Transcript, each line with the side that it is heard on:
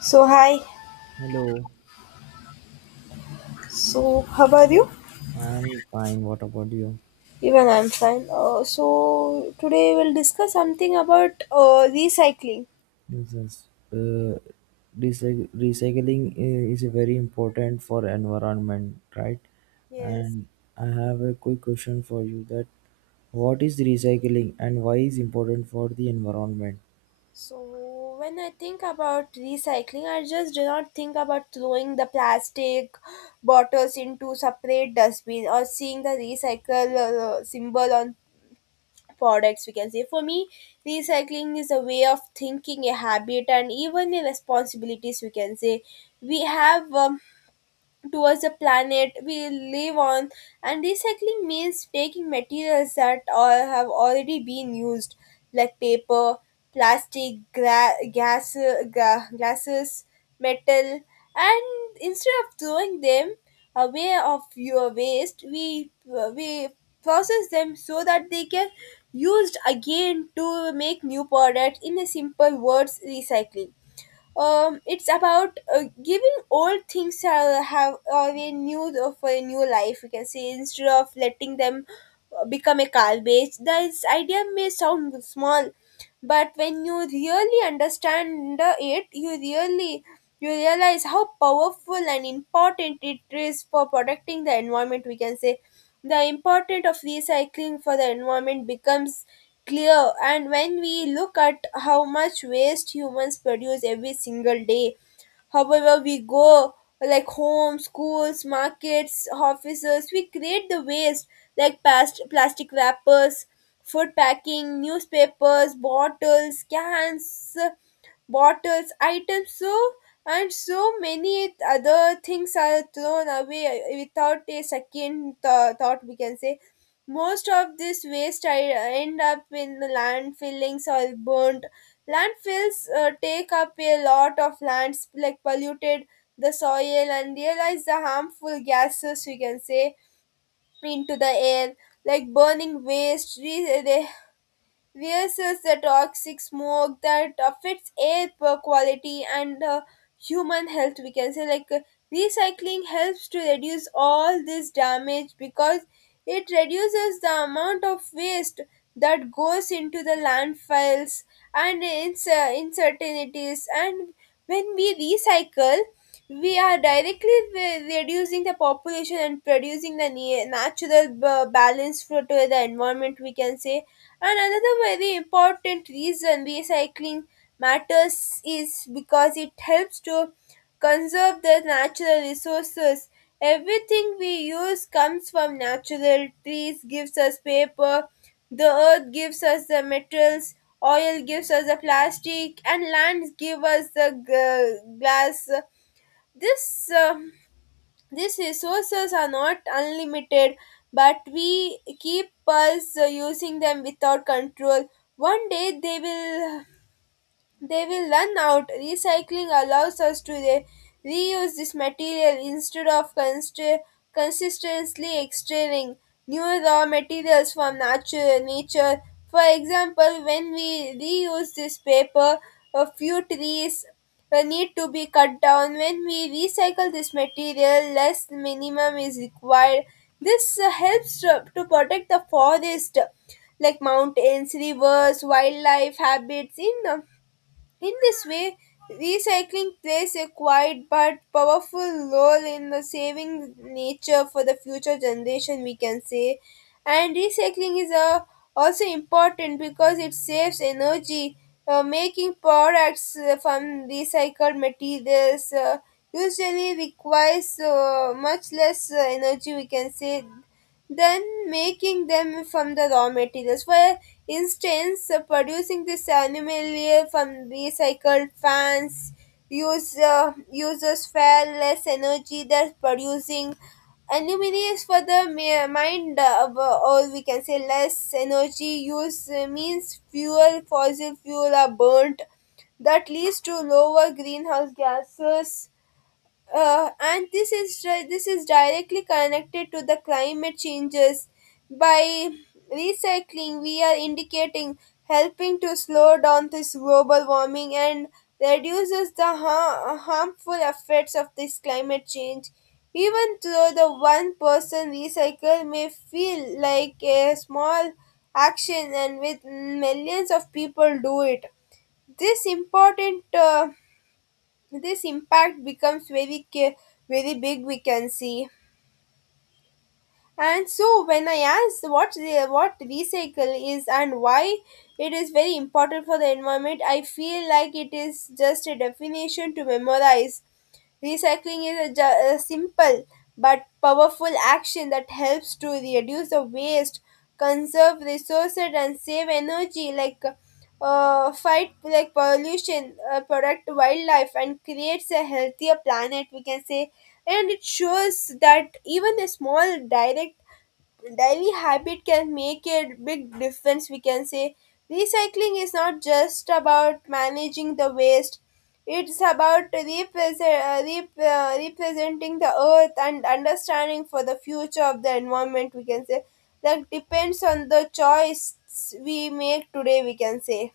left: So hi.
right: Hello,
left: So how are you?
right: I'm fine. What about you?
left: Even I'm fine. So today we'll discuss something about recycling.
right: This is, uh, Recycling is very important for environment, right?
left: Yes.
right: And I have a quick question for you that what is recycling and why is important for the environment?
left: So when I think about recycling, I just do not think about throwing the plastic bottles into separate dustbin or seeing the recycle symbol on products. We can say for me, recycling is a way of thinking, a habit, and even a responsibilities, we can say we have. Towards the planet we live on, and recycling means taking materials that all have already been used, like paper, plastic, gas, glasses, metal, and instead of throwing them away of your waste, we process them so that they can used again to make new products. In a simple words, recycling, it's about giving old things, have a new of a new life, we can say, instead of letting them become a garbage. This idea may sound small, but when you really understand it, you realize how powerful and important it is for protecting the environment. We can say the importance of recycling for the environment becomes clear, and when we look at how much waste humans produce every single day, however we go, like home, schools, markets, offices, we create the waste, like past plastic wrappers, food packing, newspapers, bottles, cans, bottles, items, so, and so many other things are thrown away without a second thought. We can say most of this waste I end up in the landfillings or burnt. Landfills take up a lot of lands, like polluted the soil and realize the harmful gases, we can say, into the air, like burning waste they versus the toxic smoke that affects air quality and human health, we can say, like recycling helps to reduce all this damage because it reduces the amount of waste that goes into the landfills and uncertainties. And when we recycle, we are directly reducing the population and producing the natural balance for to the environment, we can say. And another very important reason recycling matters is because it helps to conserve the natural resources. Everything we use comes from natural: trees gives us paper, the earth gives us the metals, oil gives us the plastic, and lands give us the glass. This these resources are not unlimited, but we keep us using them without control. One day they will run out. Recycling allows us to reuse this material instead of consistently extracting new raw materials from nature. For example, when we reuse this paper, a few trees need to be cut down. When we recycle this material, less minimum is required. This helps to protect the forest, like mountains, rivers, wildlife habits, in this way, recycling plays a quiet but powerful role in the saving nature for the future generation, we can say. And recycling is also important because it saves energy. Making products from recycled materials usually requires much less energy, we can say, than making them from the raw materials. For instance, producing this aluminium from recycled fans uses far less energy than producing aluminium is for the mind, or we can say less energy use means fossil fuel are burnt. That leads to lower greenhouse gases and this is directly connected to the climate changes. By recycling, we are indicating helping to slow down this global warming and reduces the harmful effects of this climate change. Even though the one person recycle may feel like a small action, and with millions of people do it, this important uh, this impact becomes very big, we can see. And so when I asked what recycle is and why it is very important for the environment, I feel like it is just a definition to memorize. Recycling is a simple but powerful action that helps to reduce the waste, conserve resources, and save energy, like fight like pollution, protect wildlife, and creates a healthier planet, we can say. And it shows that even a small direct daily habit can make a big difference, we can say. Recycling is not just about managing the waste, it's about representing the earth and understanding for the future of the environment, we can say, that depends on the choice we make today, we can say.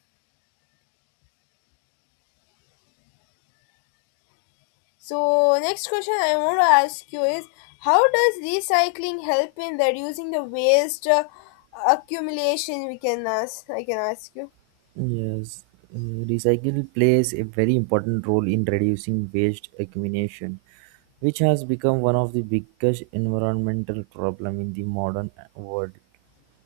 left: So next question I want to ask you is how does recycling help in reducing the waste accumulation, we can ask I can ask you.
right: Yes, uh, recycle plays a very important role in reducing waste accumulation, which has become one of the biggest environmental problem in the modern world.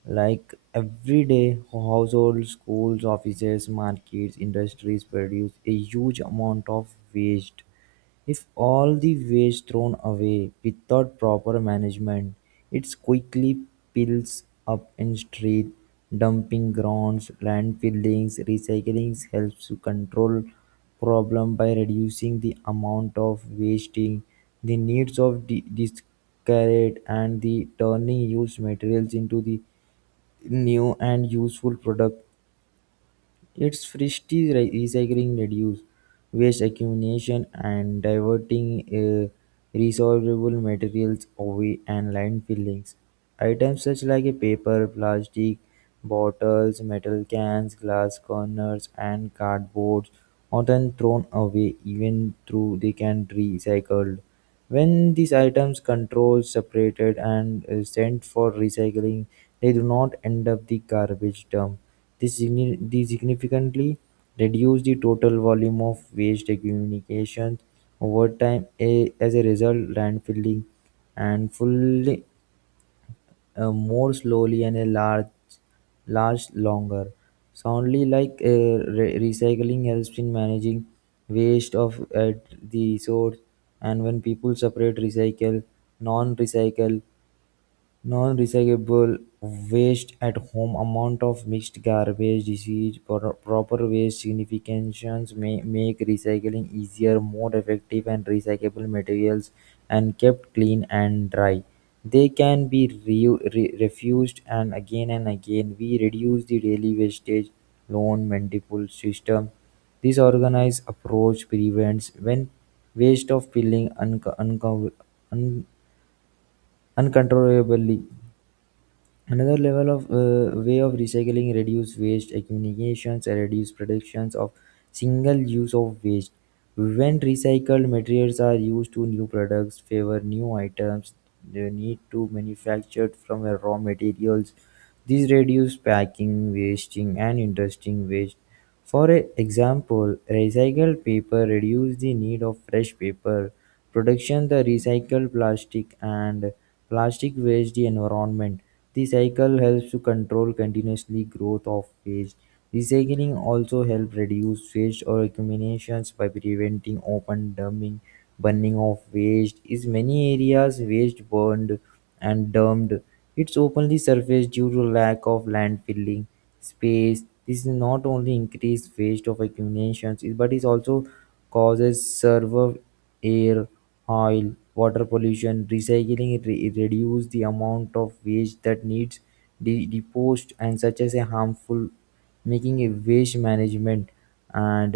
right: Like every day, households, schools, offices, markets, industries produce a huge amount of waste if all the waste thrown away without proper management, it quickly piles up in street dumping grounds, landfills. Recycling helps to control problem by reducing the amount of wasting, the needs of the discard and the turning used materials into the new and useful product. Recycling reduce waste accumulation and diverting resolvable materials away and landfillings. Items such like a paper, plastic, bottles, metal cans, glass corners, and cardboards often thrown away even though they can be recycled. When these items controls separated and sent for recycling, they do not end up the garbage dump. This significantly reduce the total volume of waste accumulation over time. As a result, landfilling and fully more slowly and a large longer. Soundly like recycling helps in managing waste of at the source, and when people separate recycle, non-recycle, non-recyclable waste at home amount of mixed garbage, disease, proper waste significations may make recycling easier, more effective and recyclable materials and kept clean and dry. They can be refused and again and again. We reduce the daily wastage, loan, multiple system. This organized approach prevents when waste of filling un- uncontrollably. Another level of way of recycling reduce waste accumulations and reduce productions of single use of waste. When recycled materials are used to new products, favor new items, they need to manufactured from a raw materials. These reduce packing, wasting, and interesting waste. For example, recycled paper reduces the need of fresh paper, production the recycled plastic and plastic waste the environment. The cycle helps to control continuously growth of waste. Recycling also helps reduce waste or accumulations by preventing open dumping, burning of waste. In many areas, waste burned and dumped. It's openly surfaced due to lack of landfilling space. This is not only increased waste of accumulations, but it also causes server air, oil, water pollution. Reduce the amount of waste that needs deposed and such as a harmful, making a waste management and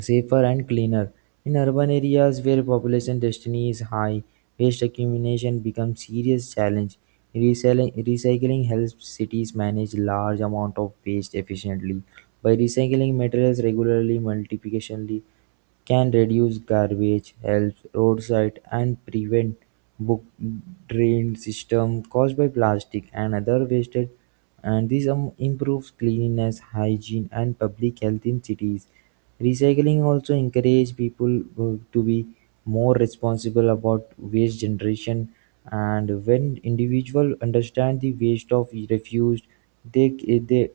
right: safer and cleaner. In urban areas where population density is high, waste accumulation becomes serious challenge. Recycling helps cities manage large amount of waste efficiently. By recycling materials regularly, multiplicationally, can reduce garbage, help roadside, and prevent book drain system caused by plastic and other wasted. And this improves cleanliness hygiene and public health in cities. Recycling also encourage people to be more responsible about waste generation. And when individuals understand the waste of refuse, they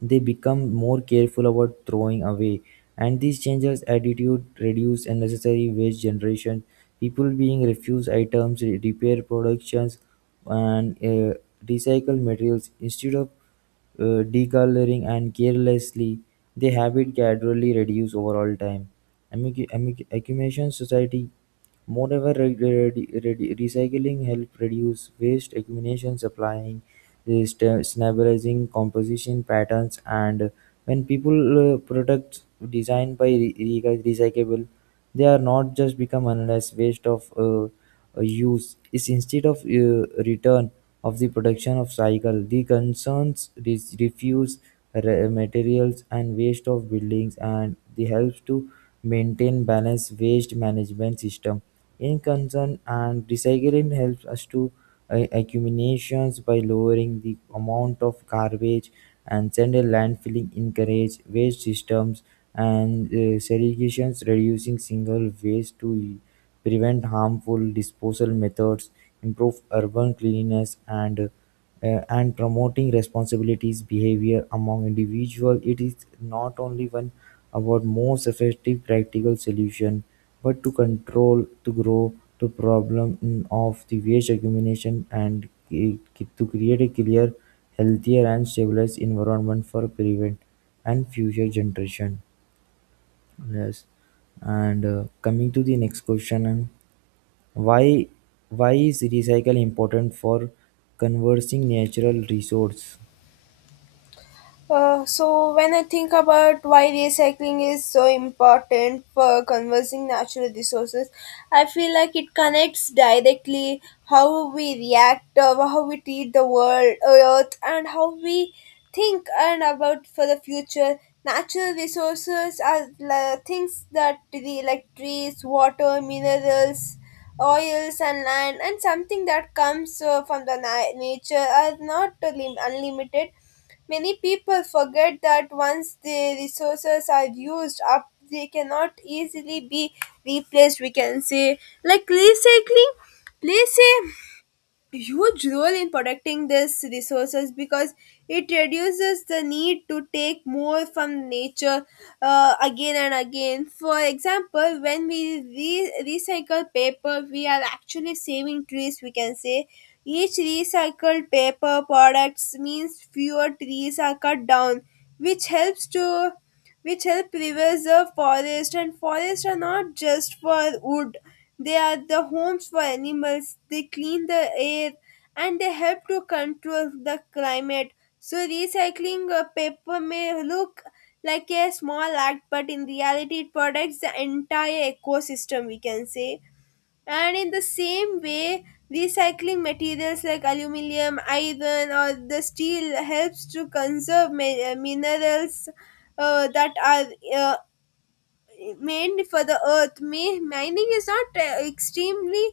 right: they become more careful about throwing away, and this changes attitude, reduce unnecessary waste generation. People being refuse items, repair productions, and recycle materials instead of decoloring and carelessly. The habit gradually reduce over all time. Accumulation society. Moreover, recycling helps reduce waste eliminations, applying stabilizing composition patterns, and when people products designed by recyclable, they are not just become endless waste of. Use is instead of return of the production of cycle. The concerns is refuse materials and waste of buildings and the helps to maintain balanced waste management system. In concern and recycling helps us to accumulations by lowering the amount of garbage and central landfilling encourage waste systems and segregations reducing single waste to prevent harmful disposal methods, improve urban cleanliness and promoting responsibilities behavior among individuals. It is not only one about most effective practical solution but to control to grow to problem of the waste accumulation and to create a clear healthier and stabilized environment for prevent and future generation. Yes, and coming to the next question, why why is recycle important for conserving natural resource?
left: So when I think about why recycling is so important for conserving natural resources, I feel like it connects directly how we treat the world, earth, and how we think and about for the future. Natural resources are things that like trees, water, minerals, oils and land, and something that comes from the nature are not unlimited. Many people forget that once the resources are used up, they cannot easily be replaced, we can say. Like recycling please say huge role in protecting these resources because it reduces the need to take more from nature again and again. For example, when we recycle paper, we are actually saving trees, we can say. Each recycled paper products means fewer trees are cut down, which helps to which help preserve forest, and forests are not just for wood, they are the homes for animals, they clean the air, and they help to control the climate. So recycling a paper may look like a small act, but in reality it protects the entire ecosystem, we can say. And in the same way, recycling materials like aluminum, iron, or the steel helps to conserve minerals that are uh, meant for the earth. Mining is not extremely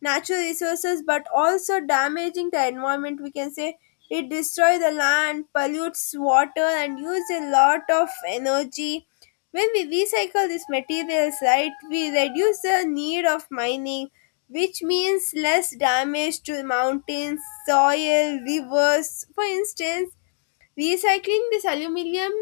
left: natural resources but also damaging the environment, we can say. It destroys the land, pollutes water, and uses a lot of energy. When we recycle these materials, right, we reduce the need of mining, which means less damage to mountains, soil, rivers. For instance, recycling this aluminium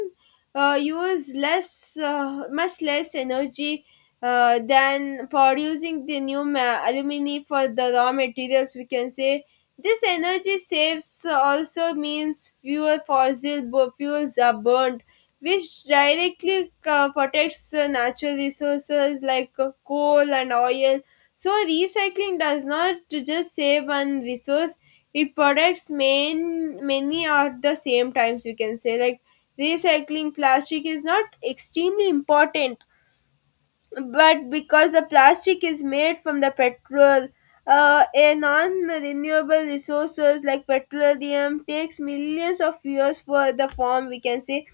left: use much less energy than producing the new alumini for the raw materials, we can say. This energy saves also means fewer fossil fuels are burned, which directly protects natural resources like coal and oil. So, recycling does not just save one resource, it protects many at the same times, we can say. Like, recycling plastic is not extremely important, but because the plastic is made from the petrol, a non-renewable resources like petroleum takes millions of years for the form, we can say.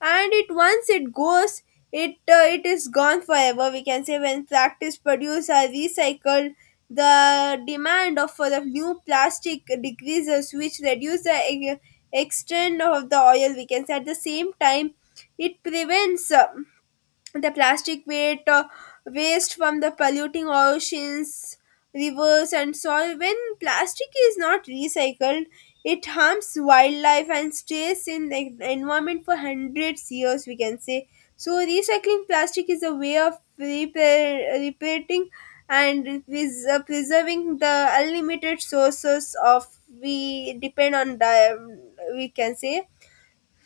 left: And it once it goes, it is gone forever, we can say. When practice produce are recycled, the demand of for the new plastic decreases, which reduce the extent of the oil, we can say. At the same time, it prevents the plastic weight waste from the polluting oceans, rivers and soil. When plastic is not recycled, it harms wildlife and stays in the environment for hundreds years, we can say. So recycling plastic is a way of repairing and preserving the unlimited sources of we depend on the, we can say.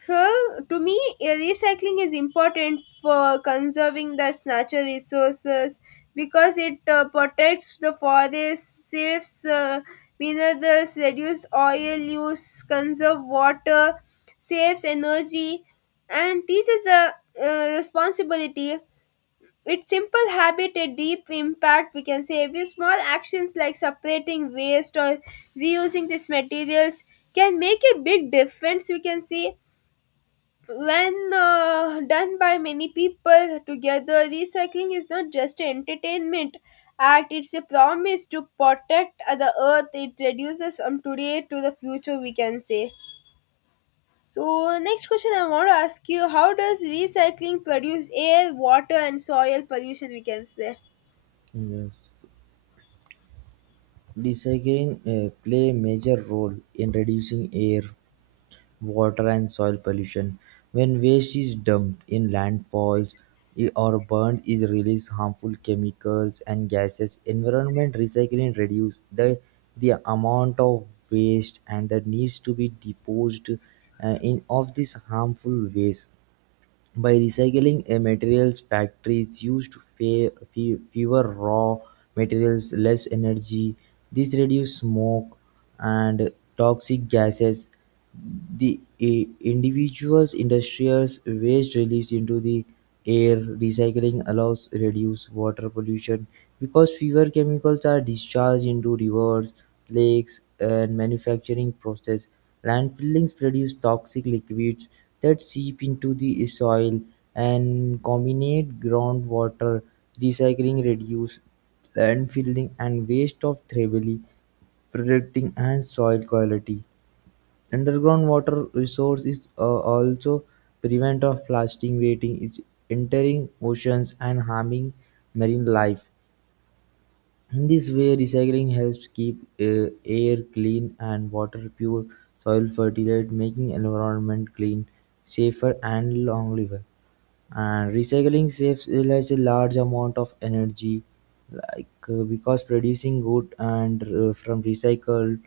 left: So, to me, recycling is important for conserving the natural resources because it protects the forest, saves minerals, reduces oil use, conserve water, saves energy, and teaches the responsibility. It's simple habit, a deep impact, we can say. Every small actions like separating waste or reusing these materials can make a big difference, we can see. When done by many people together, recycling is not just an entertainment act, it's a promise to protect the earth. It reduces from today to the future, we can say. So, next question I want to ask you: how does recycling produce air, water, and soil pollution, we can say.
right: Yes. Recycling play a major role in reducing air, water, and soil pollution. When waste is dumped in landfills or burned, it releases harmful chemicals and gases. Environment recycling reduces the amount of waste and that needs to be disposed in of this harmful waste. By recycling a materials, factories used fewer raw materials, less energy. This reduces smoke and toxic gases. The individuals' industrials waste released into the air. Recycling allows reduce water pollution because fewer chemicals are discharged into rivers, lakes, and manufacturing process. Landfillings produce toxic liquids that seep into the soil and contaminate groundwater. Recycling reduces landfilling and waste of thrively, protecting and soil quality. Underground water resource is also prevent of plastic waiting is entering oceans and harming marine life. In this way, recycling helps keep air clean and water pure, soil fertile, making environment clean, safer and long liver. And recycling saves relies a large amount of energy, because producing good and from recycled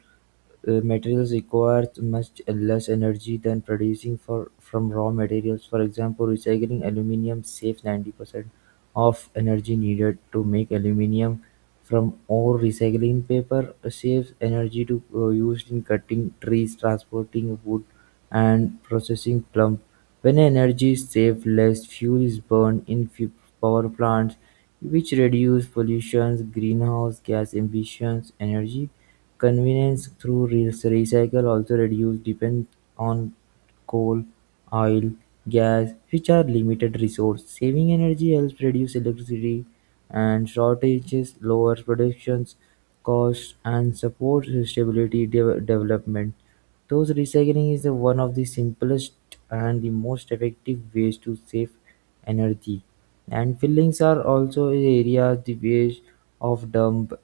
right: materials require much less energy than producing for from raw materials. For example, recycling aluminum saves 90% of energy needed to make aluminum from ore. Recycling paper saves energy to used in cutting trees, transporting wood, and processing plum. When energy is saved, less fuel is burned in power plants, which reduce pollution, greenhouse gas emissions, energy. Convenience through recycle also reduces dependence on coal, oil, gas, which are limited resource. Saving energy helps reduce electricity and shortages, lowers production costs, and supports stability development. Those recycling is the one of the simplest and the most effective ways to save energy. And fillings are also areas the waste of dump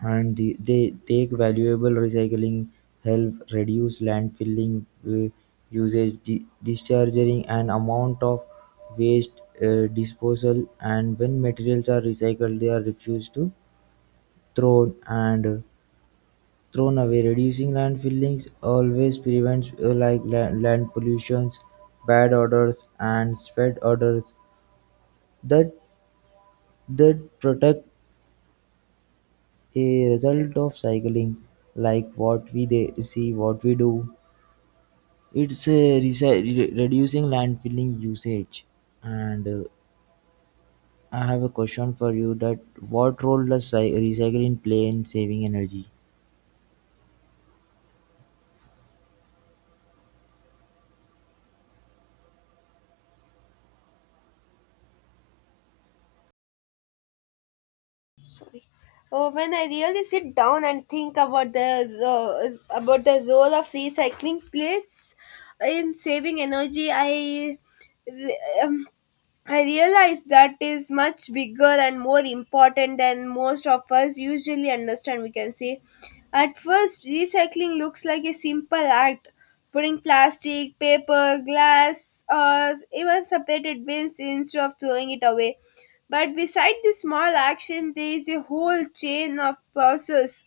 right: and they take valuable recycling, help reduce landfilling usage, discharging and amount of waste disposal. And when materials are recycled, they are refused to thrown and uh, thrown away. Reducing landfillings always prevents land pollutions, bad odors, and spread odors that that protect a result of cycling, like what we see, what we do. It's reducing landfilling usage. And I have a question for you that what role does recycling play in saving energy?
left: Oh, when I really sit down and think about the ro- about the role of recycling plays in saving energy, re- um, I realize that is much bigger and more important than most of us usually understand, we can say. At first, recycling looks like a simple act. Putting plastic, paper, glass, or even separated bins instead of throwing it away, but beside the small action, there is a whole chain of process,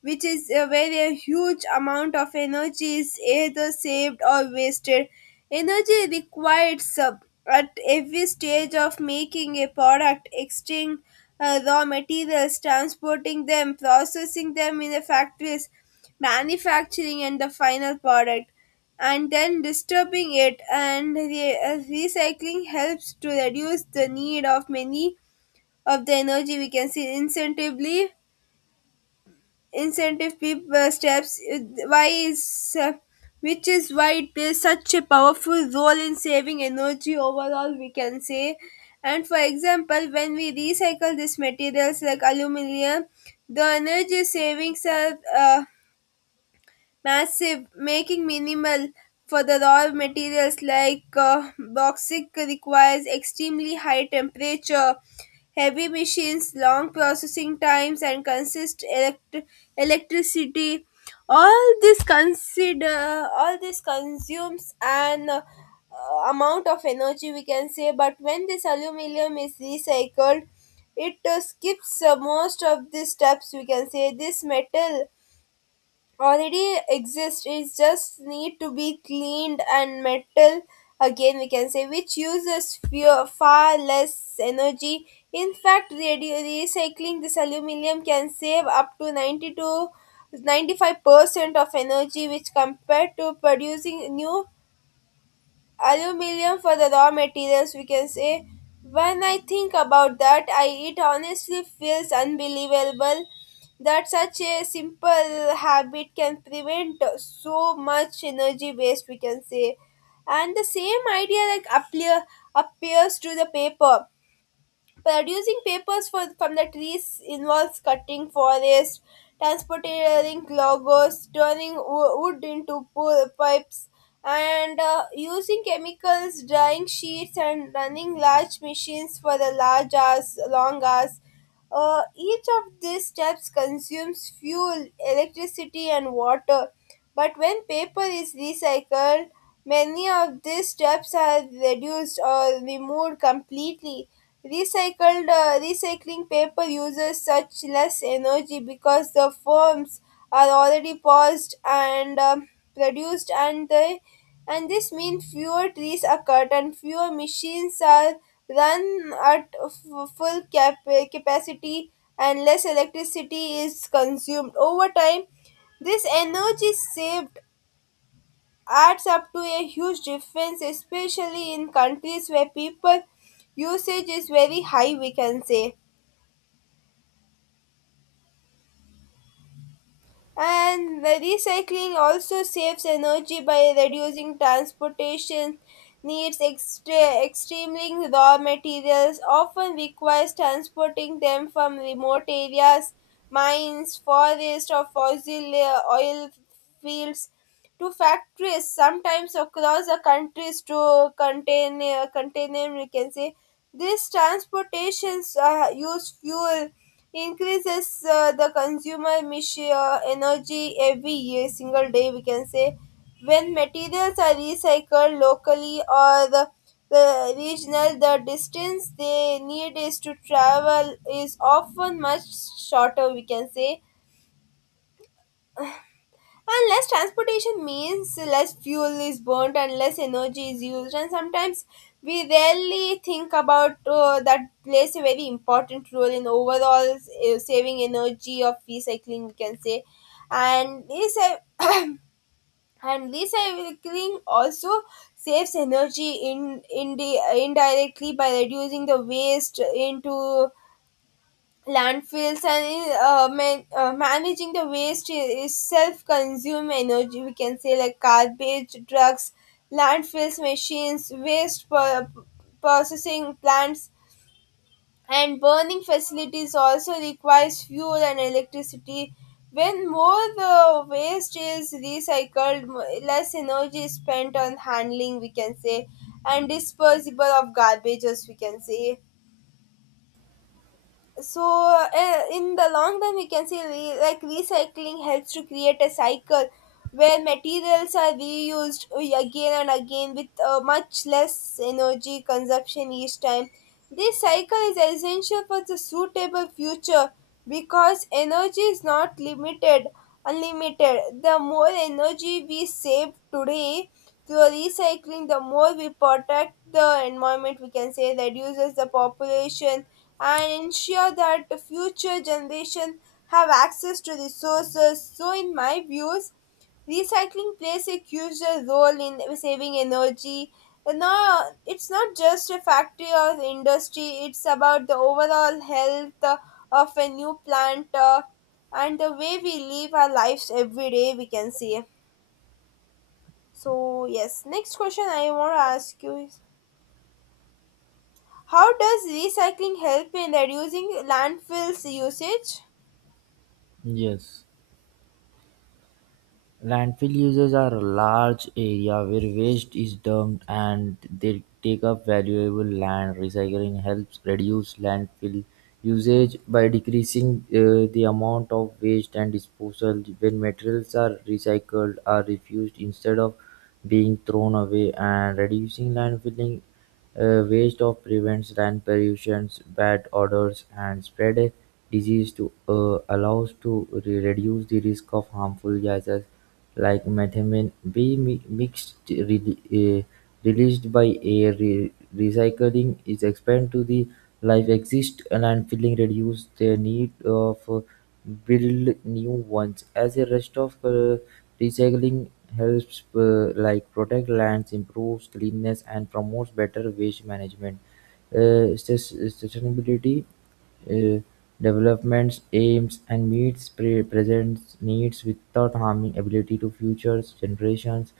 left: which is where a huge amount of energy is either saved or wasted. Energy required sub at every stage of making a product, extracting raw materials, transporting them, processing them in the factories, manufacturing and the final product, and then disturbing it and recycling helps to reduce the need of many of the energy we can see incentively, steps, why is which is why it plays such a powerful role in saving energy overall, we can say. And for example, when we recycle these materials like aluminum, the energy savings are uh, massive, making minimal for the raw materials like bauxite requires extremely high temperature, heavy machines, long processing times, and electricity. All this consumes an amount of energy, we can say, but when this aluminium is recycled, it skips most of these steps, we can say. This metal already exist, it just need to be cleaned and metal again, we can say, which uses few, far less energy. In fact, recycling this aluminum can save up to 92 95% of energy which compared to producing new aluminium for the raw materials, we can say. When I think about that, I it honestly feels unbelievable that such a simple habit can prevent so much energy waste, we can say. And the same idea like appears to the paper. Producing papers from the trees involves cutting forests, transporting logos, turning wood into pipes, and using chemicals, drying sheets, and running large machines for the long hours. Each of these steps consumes fuel, electricity, and water. But when paper is recycled, many of these steps are reduced or removed completely. Recycled recycling paper uses such less energy because the forms are already paused and produced, and they and this means fewer trees are cut and fewer machines are run at capacity and less electricity is consumed. Over time, this energy saved adds up to a huge difference, especially in countries where people usage is very high, we can say. And the recycling also saves energy by reducing transportation needs. Extremely raw materials often requires transporting them from remote areas, mines, forests, or fossil oil fields to factories sometimes across the countries to contain them, we can say. These transportations use fuel, increases the consumer emission, energy every year, single day, we can say. When materials are recycled locally or the regional, the distance they need is to travel is often much shorter, we can say, and less transportation means less fuel is burnt and less energy is used. And sometimes we rarely think about that plays a very important role in overall saving energy of recycling, we can say. And this and recycling also saves energy in indirectly by reducing the waste into landfills, and managing the waste is self-consume energy, we can say, like garbage drugs, landfills machines, processing plants and burning facilities also requires fuel and electricity. When more the waste is recycled, less energy is spent on handling, we can say, and disposable of garbages, we can say. So in the long run, we can say, recycling helps to create a cycle where materials are reused again and again with much less energy consumption each time. This cycle is essential for the suitable future because energy is not limited, unlimited. The more energy we save today through recycling, the more we protect the environment, we can say, reduces the population and ensure that the future generations have access to resources. So, in my views, recycling plays a crucial role in saving energy. And now, it's not just a factory or industry, it's about the overall health of a new plant, and the way we live our lives every day, we can see. So, yes, next question I want to ask you is how does recycling help in reducing landfills usage?
right: Yes, landfill uses are a large area where waste is dumped and they take up valuable land. Recycling helps reduce landfill usage by decreasing the amount of waste and disposal when materials are recycled or refused instead of being thrown away and reducing landfilling a waste of prevents land pollution, bad odors and spread a disease to allows to reduce the risk of harmful gases like methane be mixed released by air. Recycling is expand to the life exist and landfilling reduce the need of build new ones as a rest of recycling. Helps like protect lands, improves cleanliness, and promotes better waste management. Sustainability uh, developments aims and meets present needs without harming ability to future generations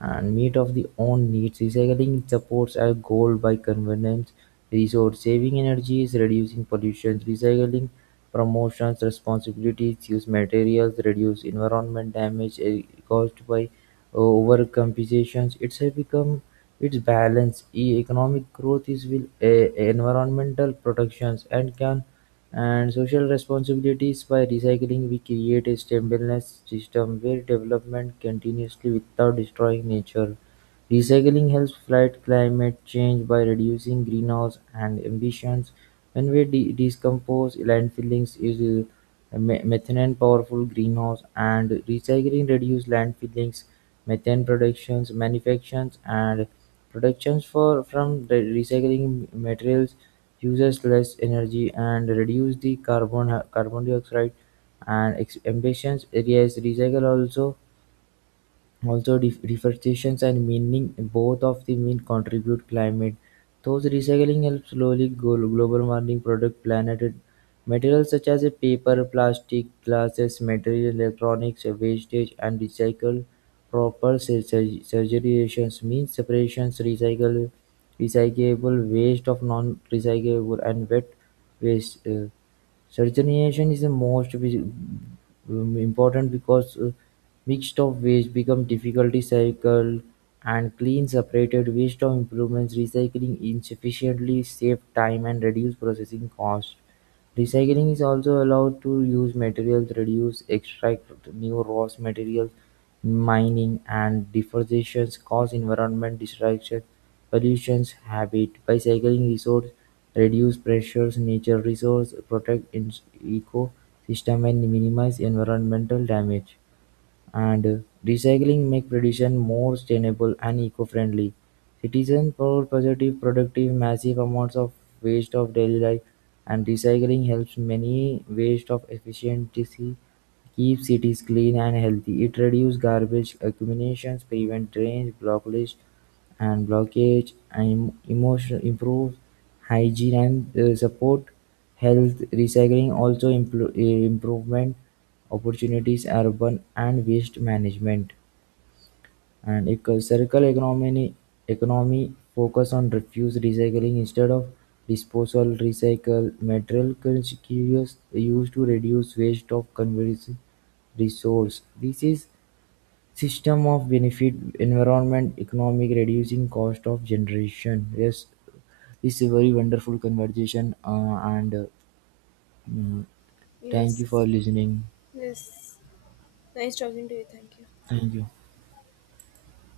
right: and meet of the own needs. Recycling supports our goal by convenience, resource-saving energies, reducing pollution. Recycling promotions responsibilities, use materials, reduce environment damage caused by overcompensation. It's have become its balance. Economic growth is will environmental protections and can and social responsibilities by recycling we create a stabilized system where development continuously without destroying nature. Recycling helps fight climate change by reducing greenhouse and emissions. When we decompose landfillings is methane powerful greenhouse and recycling reduce landfillings methane productions manufactures and productions for from the recycling materials uses less energy and reduce the carbon dioxide and emissions areas recycle also. Although deforestation and mining, both of the mean contribute climate, those recycling helps slowly global warming product planet materials such as paper, plastic, glasses, material, electronics, wastage and recycle proper surgeries means separations, recycle recyclable waste of non recyclable and wet waste. Sortation is the most important because mixed of waste become difficult to cycle and clean separated waste of improvements recycling efficiently save time and reduce processing cost. Recycling is also allowed to use materials reduce extract new raw materials; mining and deforestation cause environment destruction, pollution, habit. By cycling resource, reduce pressures, nature resource, protect ecosystem and minimize environmental damage and recycling make production more sustainable and eco-friendly. Citizens for positive productive massive amounts of waste of daily life and recycling helps many waste of efficiency keep cities clean and healthy. It reduces garbage accumulations, prevent drains, blockage, and emotional improve hygiene and support health recycling also improvement opportunities urban and waste management and circular economy focus on refuse recycling instead of disposal recycle material curious used to reduce waste of conversion resource. This is system of benefit environment economic, reducing cost of generation. Yes, it's a very wonderful conversation, mm, thank you
left: Yes.
right: for listening.
left: Yes. Nice
right: Thank you.